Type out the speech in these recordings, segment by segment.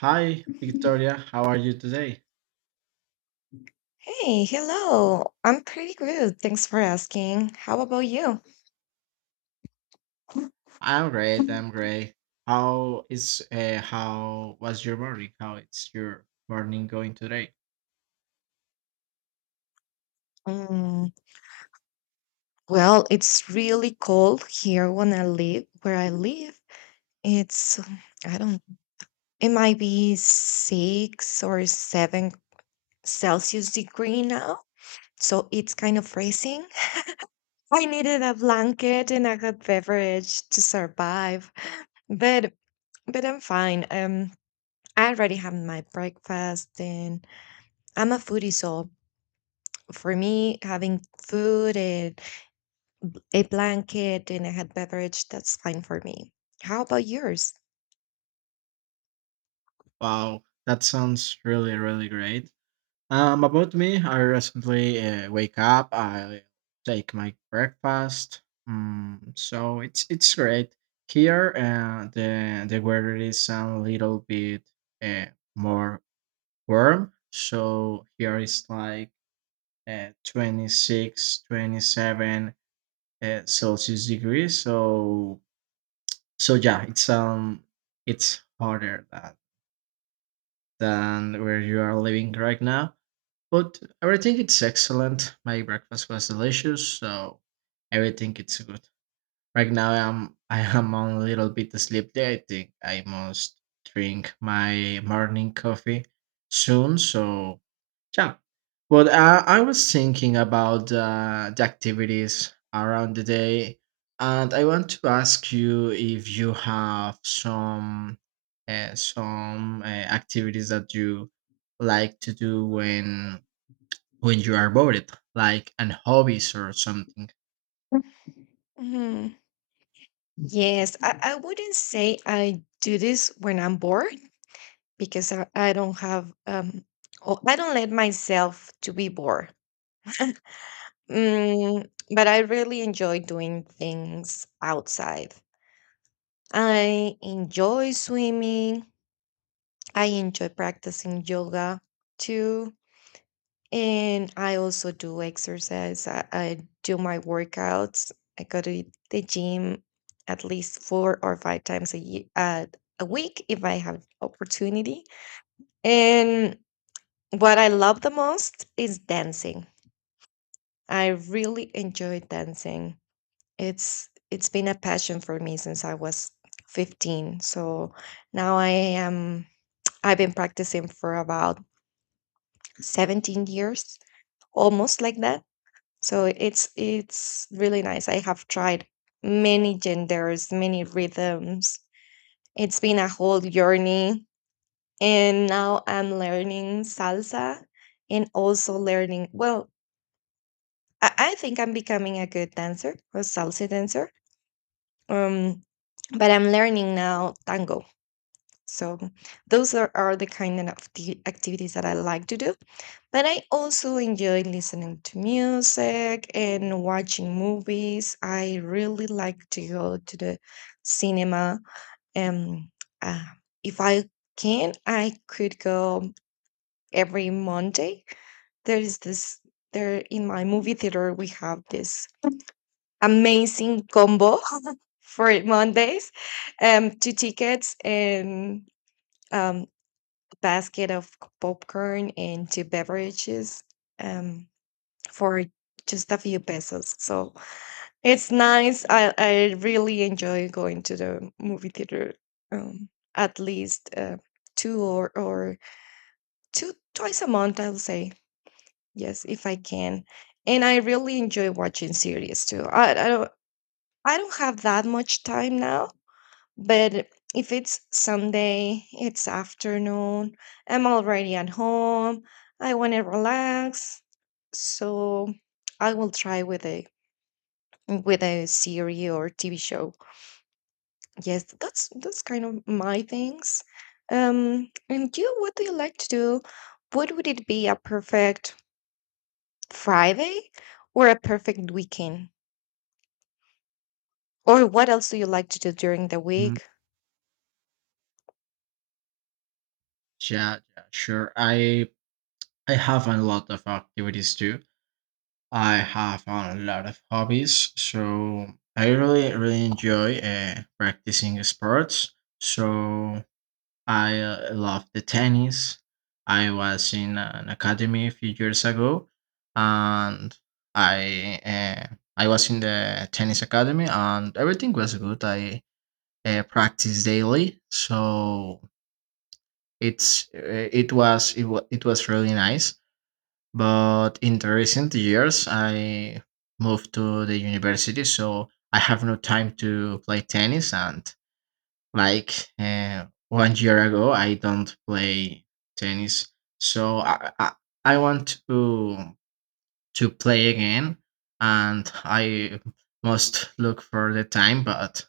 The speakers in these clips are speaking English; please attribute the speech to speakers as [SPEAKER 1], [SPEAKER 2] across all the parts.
[SPEAKER 1] Hi, Victoria. How are you today?
[SPEAKER 2] Hey, hello. I'm pretty good. Thanks for asking. How about you?
[SPEAKER 1] I'm great. I'm great. How was your morning? How is your morning going today?
[SPEAKER 2] Mm, well, it's really cold here where I live. It's, I don't, It might be six or seven Celsius degree now. So it's kind of freezing. I needed a blanket and a hot beverage to survive, but but I'm fine. I already had my breakfast, and I'm a foodie, so for me, having food and a blanket and a hot beverage, that's fine for me. How about yours?
[SPEAKER 1] Wow, that sounds really great. About me, I recently wake up. I take my breakfast. So it's great here. The weather is a little bit uh, more warm. So here is like 26 27 celsius degrees, so yeah, it's harder that than where you are living right now, but everything it's excellent. My breakfast was delicious, so everything it's good right now. I'm I am on a little bit sleepy. I think I must drink my morning coffee soon. So yeah, but I was thinking about the activities around the day, and I want to ask you if you have some activities that you like to do when you are bored, like an hobbies or something.
[SPEAKER 2] Hmm. Yes, I wouldn't say I do this when I'm bored because I don't have oh, I don't let myself to be bored. Mm, but I really enjoy doing things outside. I enjoy swimming. I enjoy practicing yoga too. And I also do exercise. I do my workouts. I go to the gym at least four or five times a year, a week if I have opportunity. And what I love the most is dancing. I really enjoy dancing. It's been a passion for me since I was 15. So now I've been practicing for about 17 years, almost like that. So it's really nice. I have tried many genders, many rhythms. It's been a whole journey. And now I'm learning salsa, and also learning, well, I think I'm becoming a good dancer, a salsa dancer. Um, but I'm learning now tango. So those are the kind of activities that I like to do. But I also enjoy listening to music and watching movies. I really like to go to the cinema. Um, uh, if I can, I could go every Monday. There is this there in my movie theater. We have this amazing combo for Mondays, two tickets and um, basket of popcorn and two beverages, um, for just a few pesos. So it's nice. I really enjoy going to the movie theater, um, at least two or two twice a month, I'll say. Yes, if I can. And I really enjoy watching series too. I don't have that much time now, but if it's Sunday, it's afternoon, I'm already at home, I want to relax. So I will try with a series or TV show. Yes, that's kind of my things. And you, what do you like to do? What would it be a perfect Friday or a perfect weekend? Or what else do you like to do during the
[SPEAKER 1] Mm,
[SPEAKER 2] week?
[SPEAKER 1] Yeah, yeah, sure. I have a lot of activities too. I have a lot of hobbies, so I really enjoy practicing sports. So I love the tennis. I was in an academy a few years ago, and I uh, I was in the tennis academy, and everything was good. I practiced daily, so it's it was it, wa- it was really nice, but in the recent years, I moved to the university, so I have no time to play tennis. And like 1 year ago, I don't play tennis, so I want to play again, and I must look for the time, but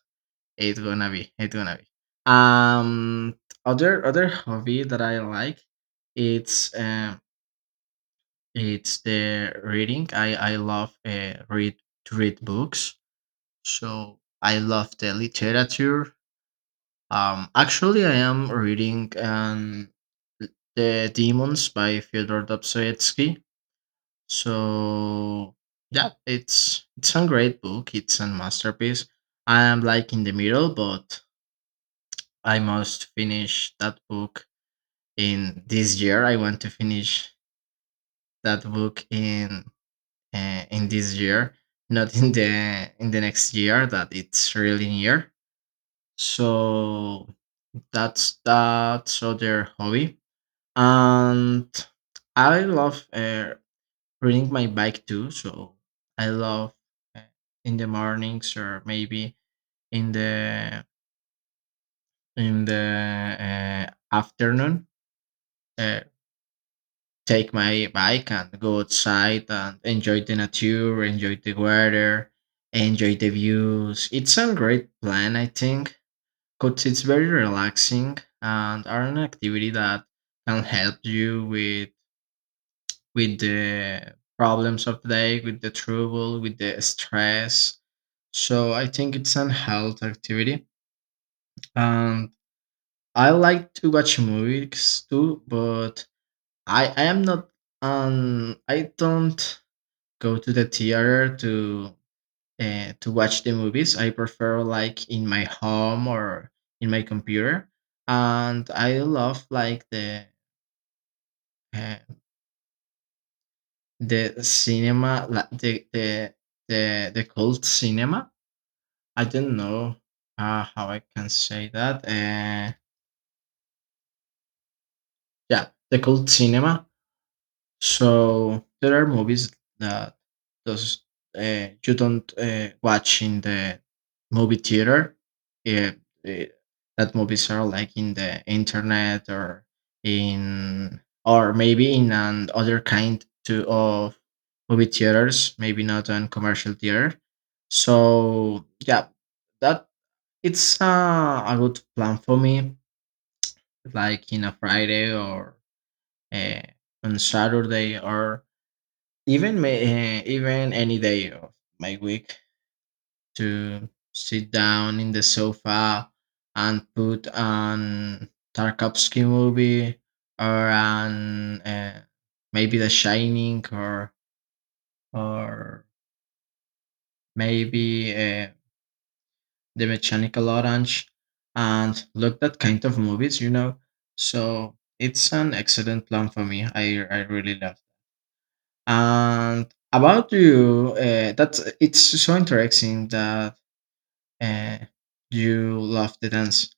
[SPEAKER 1] it's gonna be. Um, other hobby that I like, it's um it's the reading. I love read to read books, so I love the literature. Actually, I am reading the Demons by Fyodor Dostoevsky. So yeah, it's a great book. It's a masterpiece. I am like in the middle, but I must finish that book in this year. I want to finish that book in this year, not in the next year that it's really near. So that's other hobby, and I love riding my bike too. So I love uh, in the mornings or maybe in the afternoon. Uh, Take my bike and go outside and enjoy the nature, enjoy the weather, enjoy the views. It's a great plan, I think, because it's very relaxing and are an activity that can help you with the problems of the day, with the trouble, with the stress. So I think it's an health activity. And I like to watch movies too, but I am not I don't go to the theater to watch the movies. I prefer like in my home or in my computer, and I love like uh, the cinema, like the cult cinema. I don't know how I can say that. Yeah, the cult cinema. So there are movies that those you don't watch in the movie theater. Yeah, eh, that movies are like in the internet or in or maybe in an other kind to of movie theaters, maybe not on commercial theater. So yeah, that it's a good plan for me, like in a Friday or uh, on Saturday, or even even any day of my week to sit down in the sofa and put an Tarkovsky movie or an maybe The Shining, or or maybe The Mechanical Orange and look that kind of movies, you know. So it's an excellent plan for me. I really love. And about you, that's it's so interesting that Uh, you love the dance.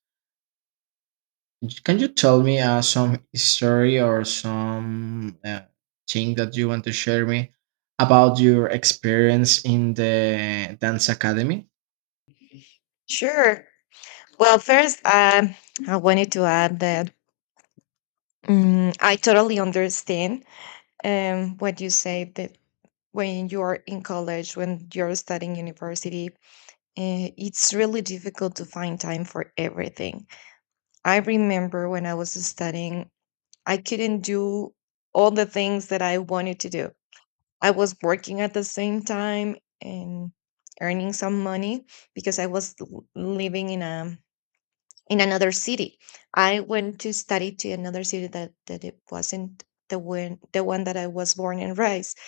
[SPEAKER 1] Can you tell me some story or some thing that you want to share me about your experience in the dance academy?
[SPEAKER 2] Sure. Well, first, I wanted to add that, I totally understand what you say, that when you are in college, when you're studying university, it's really difficult to find time for everything. I remember when I was studying, I couldn't do all the things that I wanted to do. I was working at the same time and earning some money because I was living in a in another city. I went to study to another city that it wasn't the one that I was born and raised.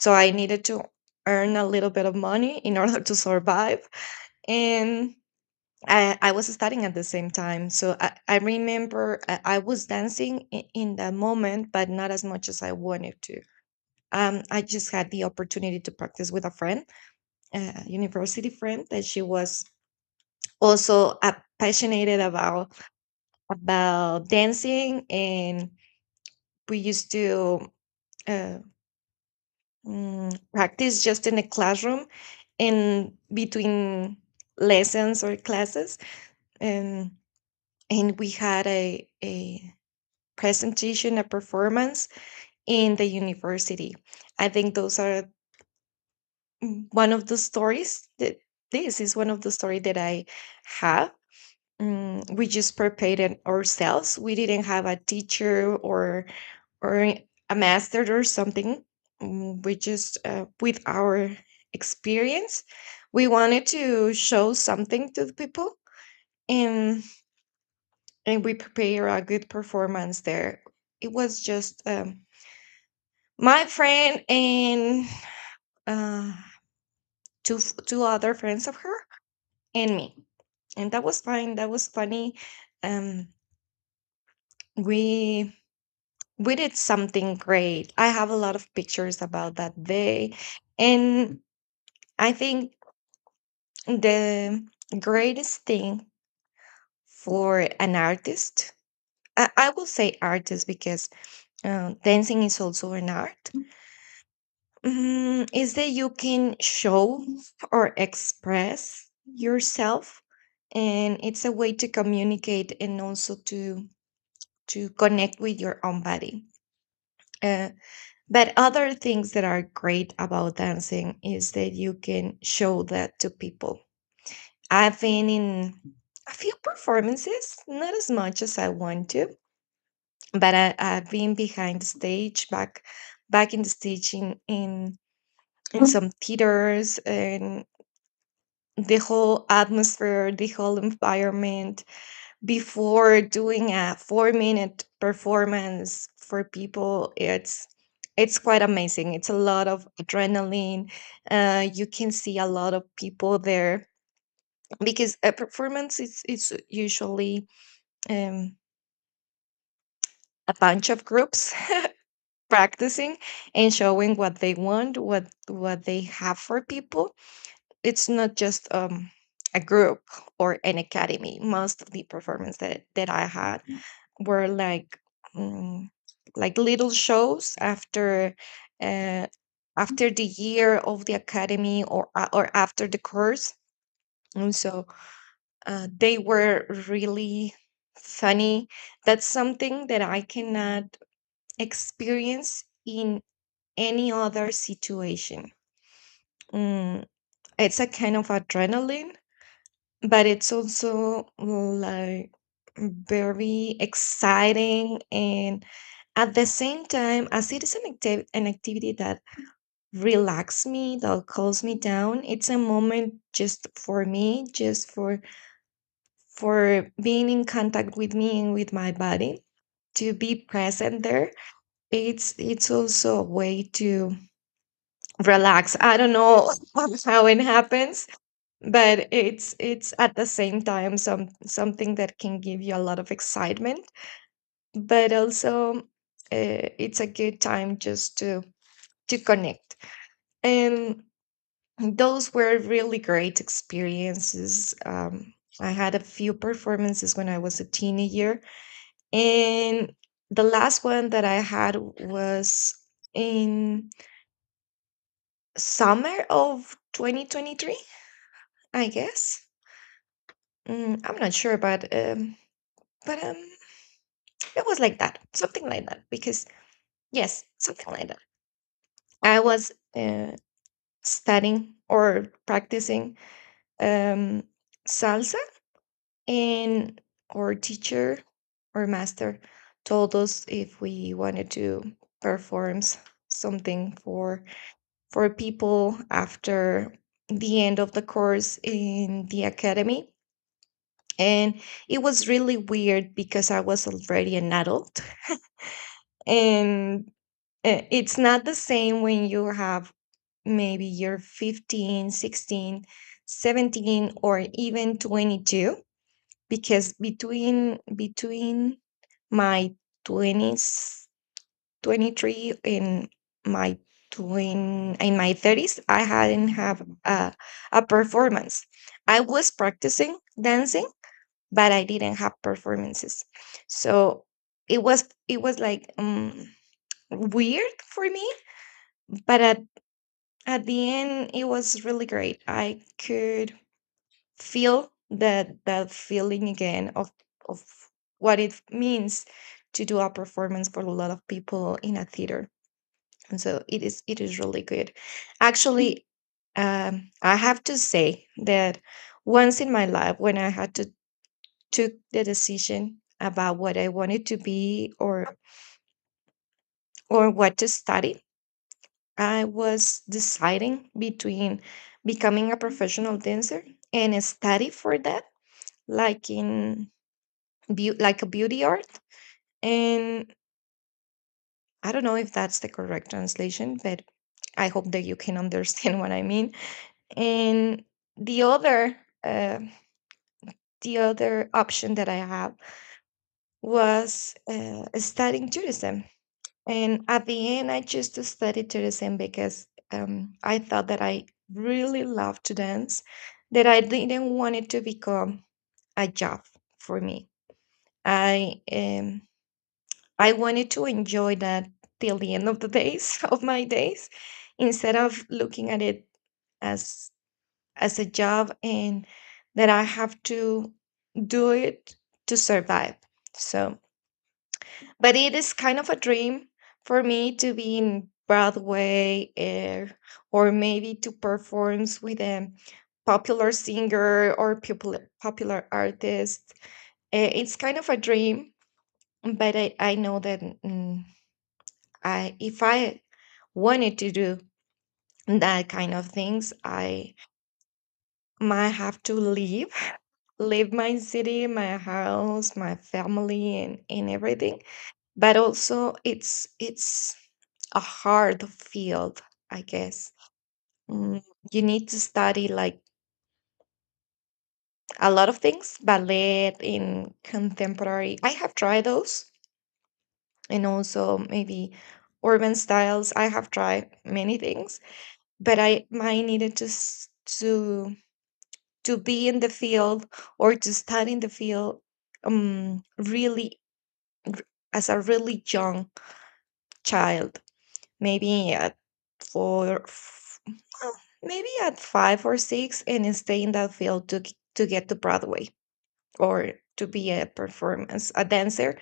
[SPEAKER 2] So I needed to earn a little bit of money in order to survive. And I was studying at the same time. So I remember I was dancing in that moment, but not as much as I wanted to. I just had the opportunity to practice with a friend, a university friend, that she was also passionate about dancing, and we used to uh, practice just in a classroom in between lessons or classes, and we had a presentation, a performance in the university. I think those are, one of the stories that, this is one of the story that I have. We just prepared it ourselves. We didn't have a teacher or or a master or something. We just, with our experience, we wanted to show something to the people, and we prepare a good performance there. It was just, my friend and, uh, two two other friends of her, and me. And that was fine, that was funny. Um we we did something great. I have a lot of pictures about that day. And I think the greatest thing for an artist, I will say artist because dancing is also an art, is that you can show or express yourself, and it's a way to communicate and also to connect with your own body. Uh, but other things that are great about dancing is that you can show that to people. I've been in a few performances, not as much as I want to, but I've been behind the stage, back in the stage in some theaters, and the whole atmosphere, the whole environment before doing a 4 minute performance for people, it's quite amazing. It's a lot of adrenaline. You can see a lot of people there because a performance is it's usually, um, a bunch of groups practicing and showing what they want, what they have for people. It's not just, a group or an academy. Most of the performance that I had were like, um, like little shows after. Uh, After the year of the academy, or or after the course, and so they were really funny. That's something that I cannot experience in any other situation. Mm, it's a kind of adrenaline, but it's also like very exciting, and at the same time, as it is an activity that relaxes me, that calms me down. It's a moment just for me, just for being in contact with me and with my body, to be present there. It's also a way to relax. I don't know how it happens, but it's at the same time something that can give you a lot of excitement, but also, it's a good time just to connect. And those were really great experiences. I had a few performances when I was a teenager, and the last one that I had was in summer of 2023, I guess. I'm not sure, but, but um, it was like that, something like that. Because yes, something like that. I was, studying or practicing, um, salsa, and our teacher or master told us if we wanted to perform something for people after the end of the course in the academy. And it was really weird because I was already an adult, and it's not the same when you have maybe you're 15, 16, 17, or even 22. Because between my 20s, 23, and my twin in my 30s, I hadn't have a performance. I was practicing dancing, but I didn't have performances. So it was like weird for me, but at the end it was really great. I could feel that that feeling again of of what it means to do a performance for a lot of people in a theater. And so it is really good. Actually, I have to say that once in my life when I had to took the decision about what I wanted to be, or what to study, I was deciding between becoming a professional dancer and study for that, like in like a beauty art. And I don't know if that's the correct translation, but I hope that you can understand what I mean. And the other, uh, the other option that I have was, studying tourism. And at the end, I chose to study tourism because, I thought that I really loved to dance, that I didn't want it to become a job for me. I um, I wanted to enjoy that till the end of the days of my days, instead of looking at it as a job and that I have to do it to survive. So but it is kind of a dream for me to be in Broadway, eh, or maybe to perform with a popular singer, or popular artist. It's kind of a dream, but I know that I if I wanted to do that kind of things, I might have to leave leave my city, my house, my family, and everything. But also it's a hard field, I guess. Mm, you need to study like a lot of things, ballet in contemporary, I have tried those, and also maybe urban styles, I have tried many things. But I needed to to to be in the field, or to study in the field, really as a really young child, maybe at four, f- well, maybe at five or six, and stay in that field to to get to Broadway, or to be a performance, a dancer,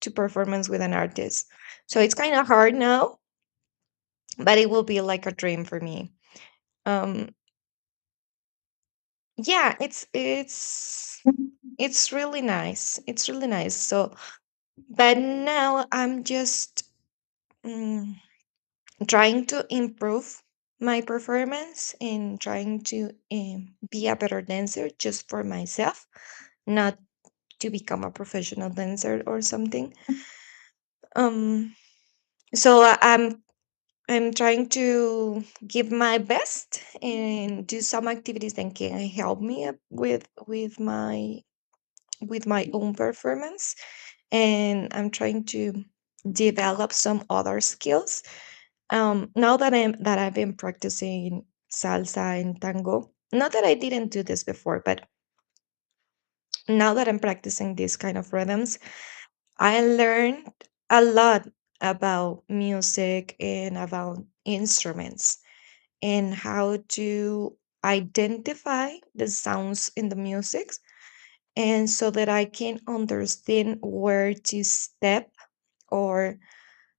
[SPEAKER 2] to performance with an artist. So it's kind of hard now, but it will be like a dream for me. Um, yeah, it's it's really nice. It's really nice. So, but now I'm just. Mm, trying to improve my performance and trying to be a better dancer just for myself, not to become a professional dancer or something. Um so I- i'm i'm trying to give my best and do some activities that can help me up with with my own performance, and I'm trying to develop some other skills. Now that I've been practicing salsa and tango, not that I didn't do this before, but now that I'm practicing these kind of rhythms, I learned a lot about music and about instruments, and how to identify the sounds in the music, and so that I can understand where to step or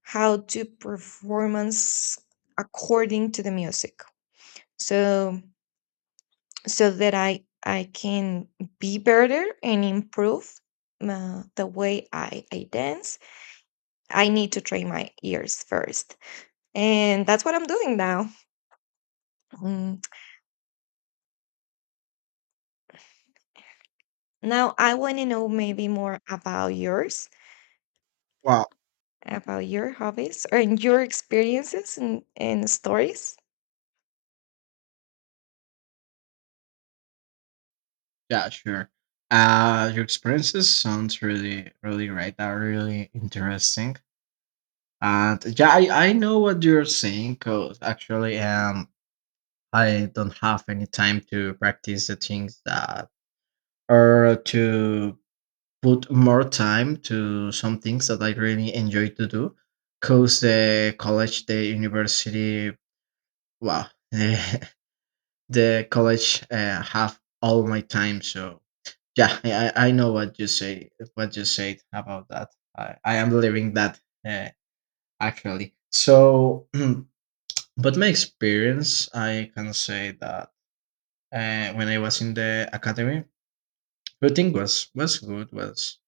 [SPEAKER 2] how to performance according to the music. So so that I can be better and improve the way I dance. I need to train my ears first. And that's what I'm doing now. Mm, now I want to know maybe more about yours,
[SPEAKER 1] Wow.
[SPEAKER 2] about your hobbies or and your experiences and stories
[SPEAKER 1] Yeah, sure. Your experiences sounds really, really great. Are really interesting. And yeah, I know what you're saying because actually, I don't have any time to practice the things that or to put more time to some things that I really enjoy to do. Cause the college, the university, wow, the college have all my time. So yeah, I know what you say. What you said about that. I am living that uh, actually. So, but my experience, I can say that when I was in the academy, everything was good. Was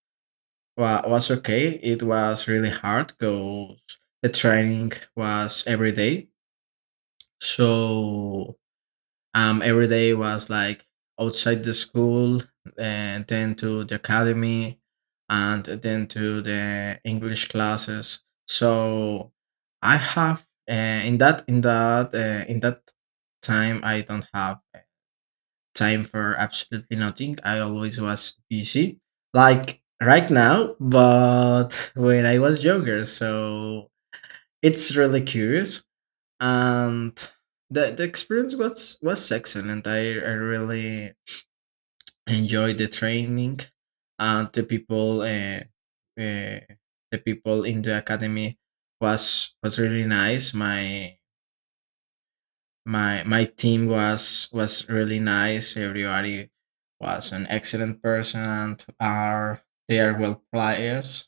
[SPEAKER 1] Well, was okay. It was really hard because the training was every day. So every day was like outside the school and then to the academy and then to the English classes. So I have uh, in that time I don't have time for absolutely nothing. I always was busy, like right now, but when I was younger. So it's really curious, and the experience was excellent. I really enjoyed the training, and uh, the people in the academy was really nice. My team was really nice. Everybody was an excellent person. Are they are well players,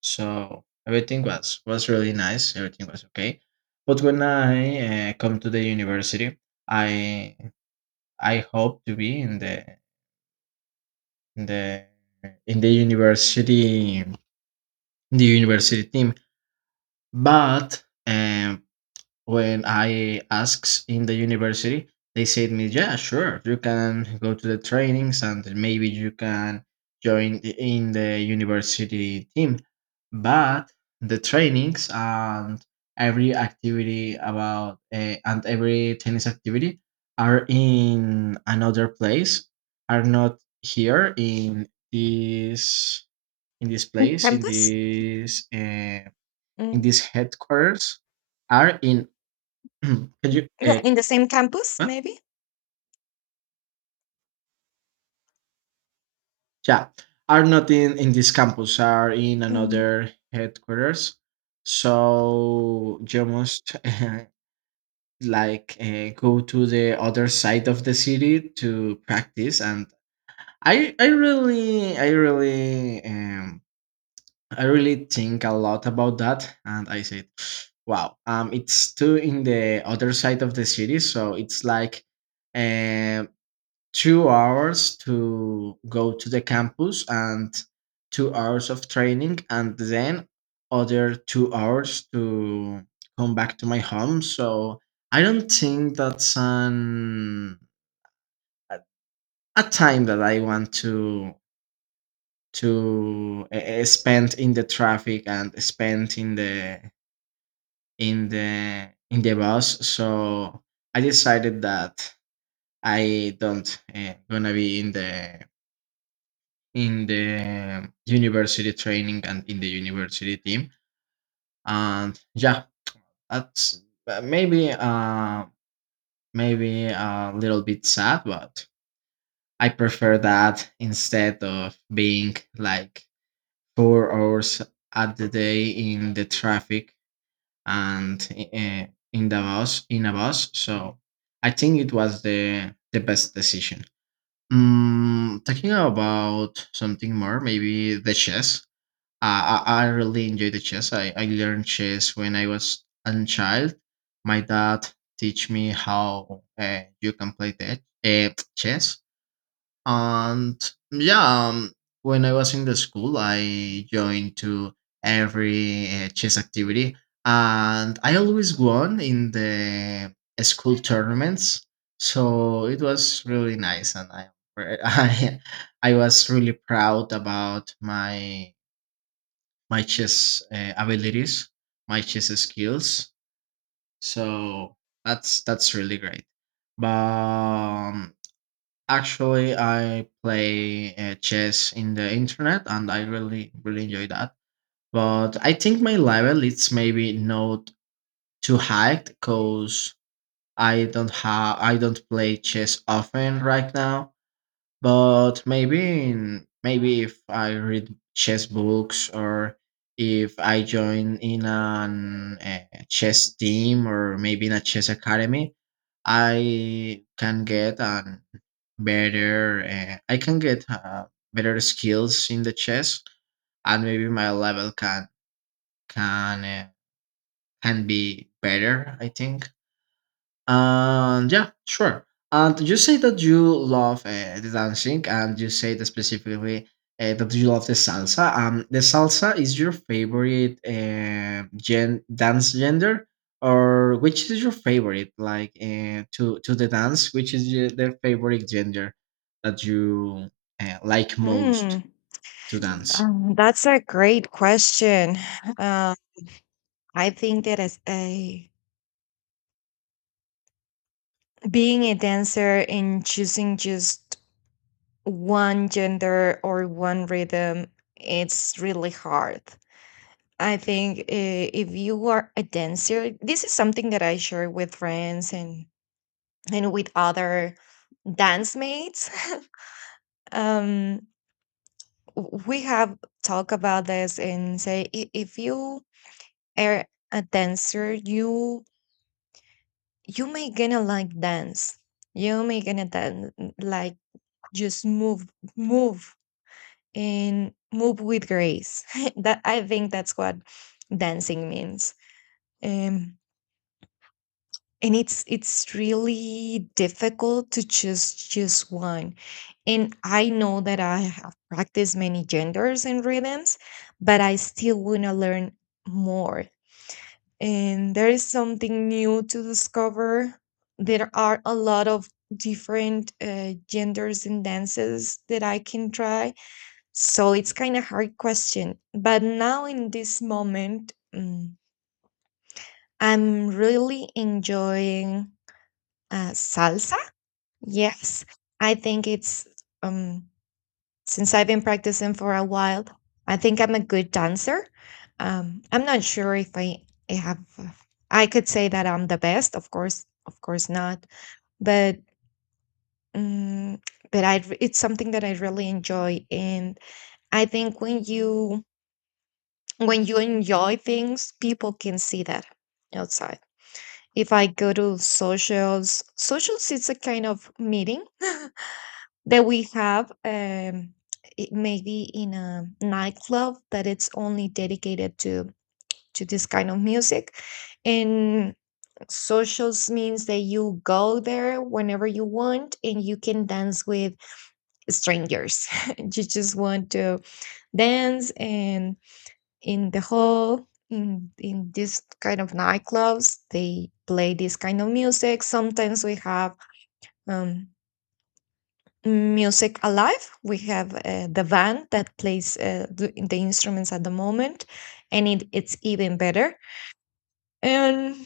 [SPEAKER 1] so everything was really nice. Everything was okay, but when I come to the university, i I hope to be in in the the university in the university team, but when I asked in the university, they said me, "Yeah, sure, you can go to the trainings and maybe you can join in the university team." But the trainings and every activity about and every tennis activity are in another place, are not here in this
[SPEAKER 2] on
[SPEAKER 1] place
[SPEAKER 2] campus.
[SPEAKER 1] in
[SPEAKER 2] Mm.
[SPEAKER 1] this headquarters are in Can you?
[SPEAKER 2] Yeah, in the same campus,
[SPEAKER 1] Huh?
[SPEAKER 2] maybe.
[SPEAKER 1] Yeah, are not in this campus. Are in
[SPEAKER 2] Mm.
[SPEAKER 1] another headquarters. So you must go to the other side of the city to practice. And I I really I really um I really think a lot about that. And I said, wow, it's too in the other side of the city. So it's like. um. 2 hours to go to the campus and 2 hours of training, and then other 2 hours to come back to my home. So I don't think that's an a a time that I want to spend in the traffic and spend in the in the in the bus. So I decided that I don't gonna be in the university training and in the university team. And yeah, that's uh, maybe uh maybe a little bit sad, but I prefer that instead of being like 4 hours at the day in the traffic and in the bus in a bus. So I think it was the best decision. Talking about something more, maybe the chess. I really enjoy the chess. I learned chess when I was a child. My dad teach me how you can play that chess. And yeah, when I was in the school, I joined to every chess activity, and I always won in the school tournaments. So it was really nice, and I I I was really proud about my chess abilities, my chess skills. So that's really great. But actually, I play chess in the internet, and I really enjoy that. But I think my level it's maybe not too high because I don't play chess often right now. But maybe if I read chess books, or if I join in an a chess team or maybe in a chess academy, I can get an better I can get better skills in the chess, and maybe my level can can uh, can be better, I think. And yeah, sure. And you say that you love the dancing, and you say that specifically that you love the salsa. The salsa is your favorite dance gender, or which is your favorite? Like to the dance, which is your, their favorite gender that you like most
[SPEAKER 2] Mm,
[SPEAKER 1] to dance?
[SPEAKER 2] that's a great question. Uh, I think that as a being a dancer and choosing just one gender or one rhythm, it's really hard. I think, if you are a dancer, this is something that I share with friends and with other dance mates. um we have talked about this and say, "I- "if you are a dancer, you may gonna like dance, you may gonna dance, like, just move, move, and move with grace." That I think that's what dancing means. Um, and it's really difficult to choose just one. And I know that I have practiced many genders and rhythms, but I still want to learn more. And there is something new to discover. There are a lot of different genders and dances that I can try, so it's kind of hard question. But now in this moment, I'm really enjoying salsa. Yes, I think it's um, since I've been practicing for a while, I think I'm a good dancer. I'm not sure if I have. I could say that I'm the best. Of course not. But mm but I, it's something that I really enjoy, and I think when you enjoy things, people can see that outside. If I go to socials, socials is a kind of meeting that we have, it maybe in a nightclub that it's only dedicated to this kind of music. And socials means that you go there whenever you want and you can dance with strangers. You just want to dance, and in the hall, in this kind of nightclubs, they play this kind of music. Sometimes we have um, music alive, we have the band that plays the instruments at the moment, and it's even better. And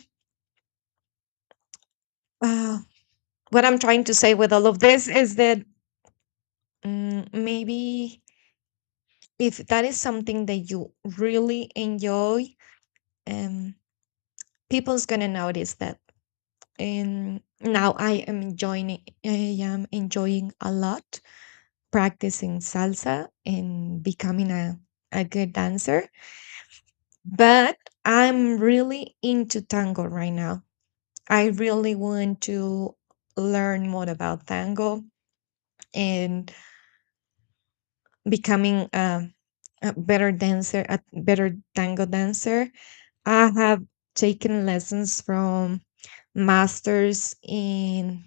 [SPEAKER 2] uh, what I'm trying to say with all of this is that, maybe if that is something that you really enjoy, um, people's gonna notice that. And now I am enjoying a lot practicing salsa and becoming a good dancer. But I'm really into tango right now. I really want to learn more about tango and becoming a better dancer, a better tango dancer. I have taken lessons from masters in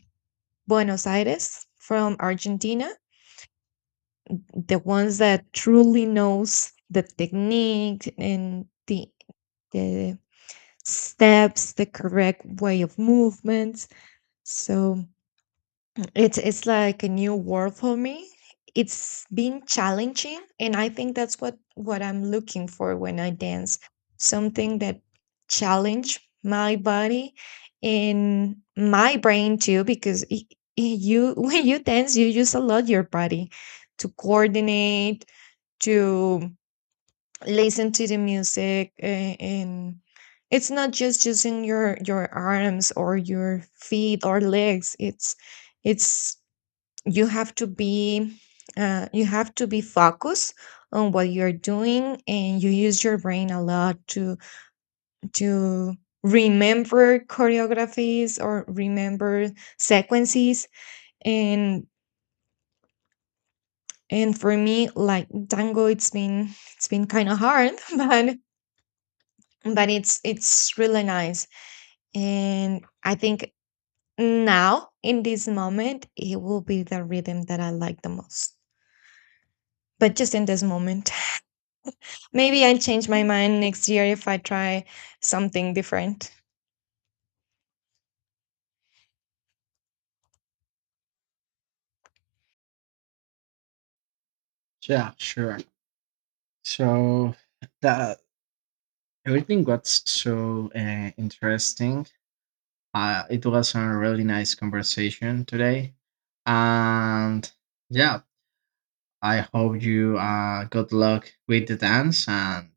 [SPEAKER 2] Buenos Aires from Argentina, the ones that truly knows the technique and the steps, the correct way of movements. So it's like a new world for me. It's been challenging, and I think that's what I'm looking for when I dance. Something that challenge my body and my brain too, because you when you dance, you use a lot your body to coordinate, to listen to the music, and it's not just using your arms or your feet or legs. It's you have to be you have to be focused on what you're doing, and you use your brain a lot to remember choreographies or remember sequences. and and for me, like tango, it's been kind of hard but but it's really nice. And I think now in this moment it will be the rhythm that I like the most, but just in this moment. Maybe I'll change my mind next year if I try something different.
[SPEAKER 1] Yeah, sure. So that everything got so interesting. It was a really nice conversation today. And yeah, I hope you good luck with the dance. And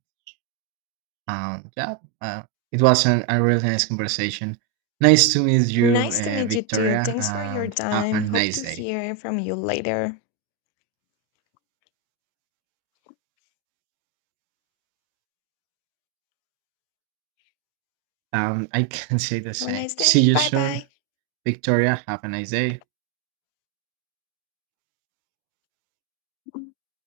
[SPEAKER 1] yeah, uh, it was a really nice conversation. Nice to meet you,
[SPEAKER 2] Nice to meet you too.
[SPEAKER 1] Victoria,
[SPEAKER 2] Thanks for your
[SPEAKER 1] and have a
[SPEAKER 2] time. Hope
[SPEAKER 1] nice
[SPEAKER 2] to
[SPEAKER 1] day.
[SPEAKER 2] hear from you later.
[SPEAKER 1] I can say the
[SPEAKER 2] Have a
[SPEAKER 1] same.
[SPEAKER 2] nice
[SPEAKER 1] See
[SPEAKER 2] day.
[SPEAKER 1] you
[SPEAKER 2] Bye
[SPEAKER 1] soon,
[SPEAKER 2] bye.
[SPEAKER 1] Victoria. Have a nice day.